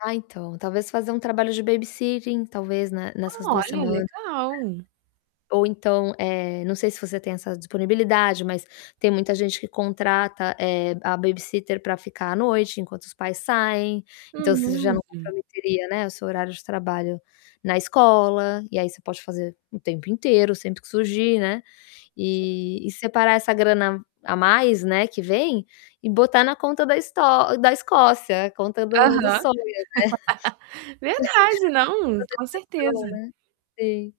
Ah, então, talvez fazer um trabalho de babysitting, talvez na nessas 2 Olha, semanas. legal. É. Ou então, eh, não sei se você tem essa disponibilidade, mas tem muita gente que contrata, eh, a babysitter pra ficar à noite, enquanto os pais saem. Então você já não Uhum. comprometeria, né, o seu horário de trabalho na escola e aí você pode fazer o tempo inteiro, sempre que surgir, né, e e separar essa grana a mais, né, que vem e botar na conta da Esto da Escócia, a conta do do Aham. sonho, né, Verdade, não, com certeza. [unintelligible] né. Sim.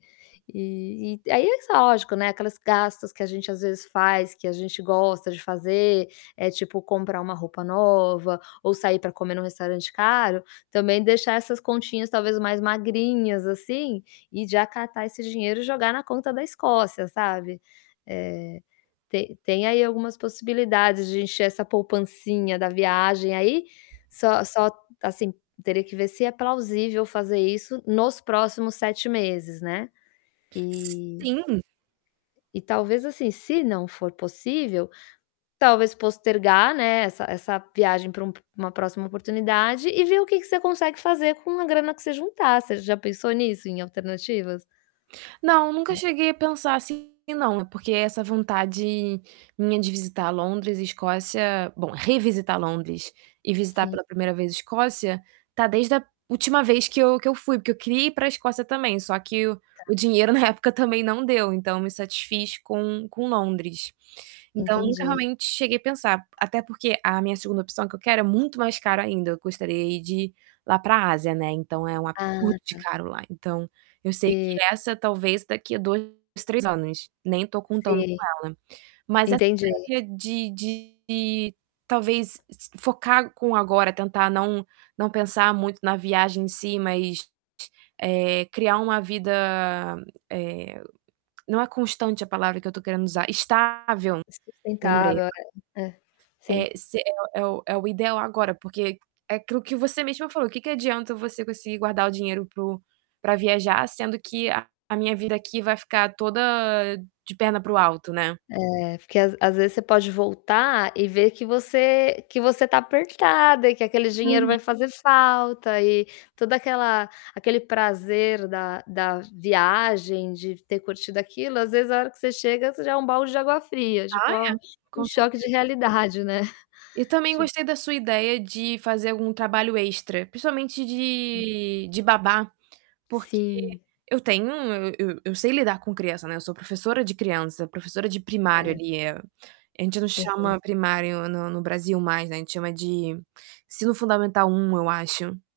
E e aí é só, lógico, né, aquelas gastos que a gente às vezes faz, que a gente gosta de fazer, eh, tipo comprar uma roupa nova ou sair pra comer num restaurante caro, também deixar essas continhas talvez mais magrinhas, assim, e já catar esse dinheiro e jogar na conta da Escócia, sabe. Eh, te tem aí algumas possibilidades de encher essa poupancinha da viagem aí, só só, assim, teria que ver se é plausível fazer isso nos próximos 7 meses, né, eh Sim. e talvez, assim, se não for possível, talvez postergar, né, essa essa viagem pra um p uma próxima oportunidade e ver o que que você consegue fazer com a grana que você juntar. Você já pensou nisso, em alternativas? Não, nunca Hum. cheguei a pensar assim não, porque essa vontade minha de visitar Londres e Escócia, bom, revisitar Londres e visitar Sim. pela primeira vez Escócia, tá desde a última vez que eu que eu fui, porque eu queria ir pra Escócia também, só que o o [unintelligible] dinheiro na época também não deu, então me satisfiz com com Londres. Então nunca, Entendi. realmente, cheguei a pensar, até porque a minha 2ª opção que eu quero é muito mais caro ainda. Eu gostaria de ir lá pra Ásia, né, então é um Ah, absurdo de tá. caro lá. Então eu sei E que essa talvez daqui a 2, 3 anos, nem tô contando com Sim, ela Mas essa entendi. ideia de de talvez si focar com o agora, tentar não não pensar muito na viagem em si, mas, eh, criar uma vida, eh, não é constante a palavra que eu tô querendo usar, estável, lembrei Sustentável, ago é. É. Sim. Eh, se é o é o ideal agora, porque, é aquilo que você mesma falou, o que que adianta você conseguir guardar o dinheiro para o pra viajar, sendo que a a minha vida aqui vai ficar toda de perna para o alto, né. É, porque às às vezes você pode voltar e ver que você que você tá apertada e que aquele dinheiro vai Muito. fazer falta e toda aquela aquele prazer da da viagem, de ter curtido aquilo, às vezes, a hora que você chega, isso é já um balde de água fria, tipo: Ah, "Ó, é, um com choque de certeza. realidade", né. E também Tipo gostei da sua ideia de fazer algum trabalho extra, principalmente Hum de de babá, porque Sim. eu tenho um eu eu sei lidar com criança, né, eu sou professora de criança, professora de primário Certo. ali, eh, a gente não Aham. chama primário no no Brasil mais, né, a gente chama de ensino fundamental I, eu acho.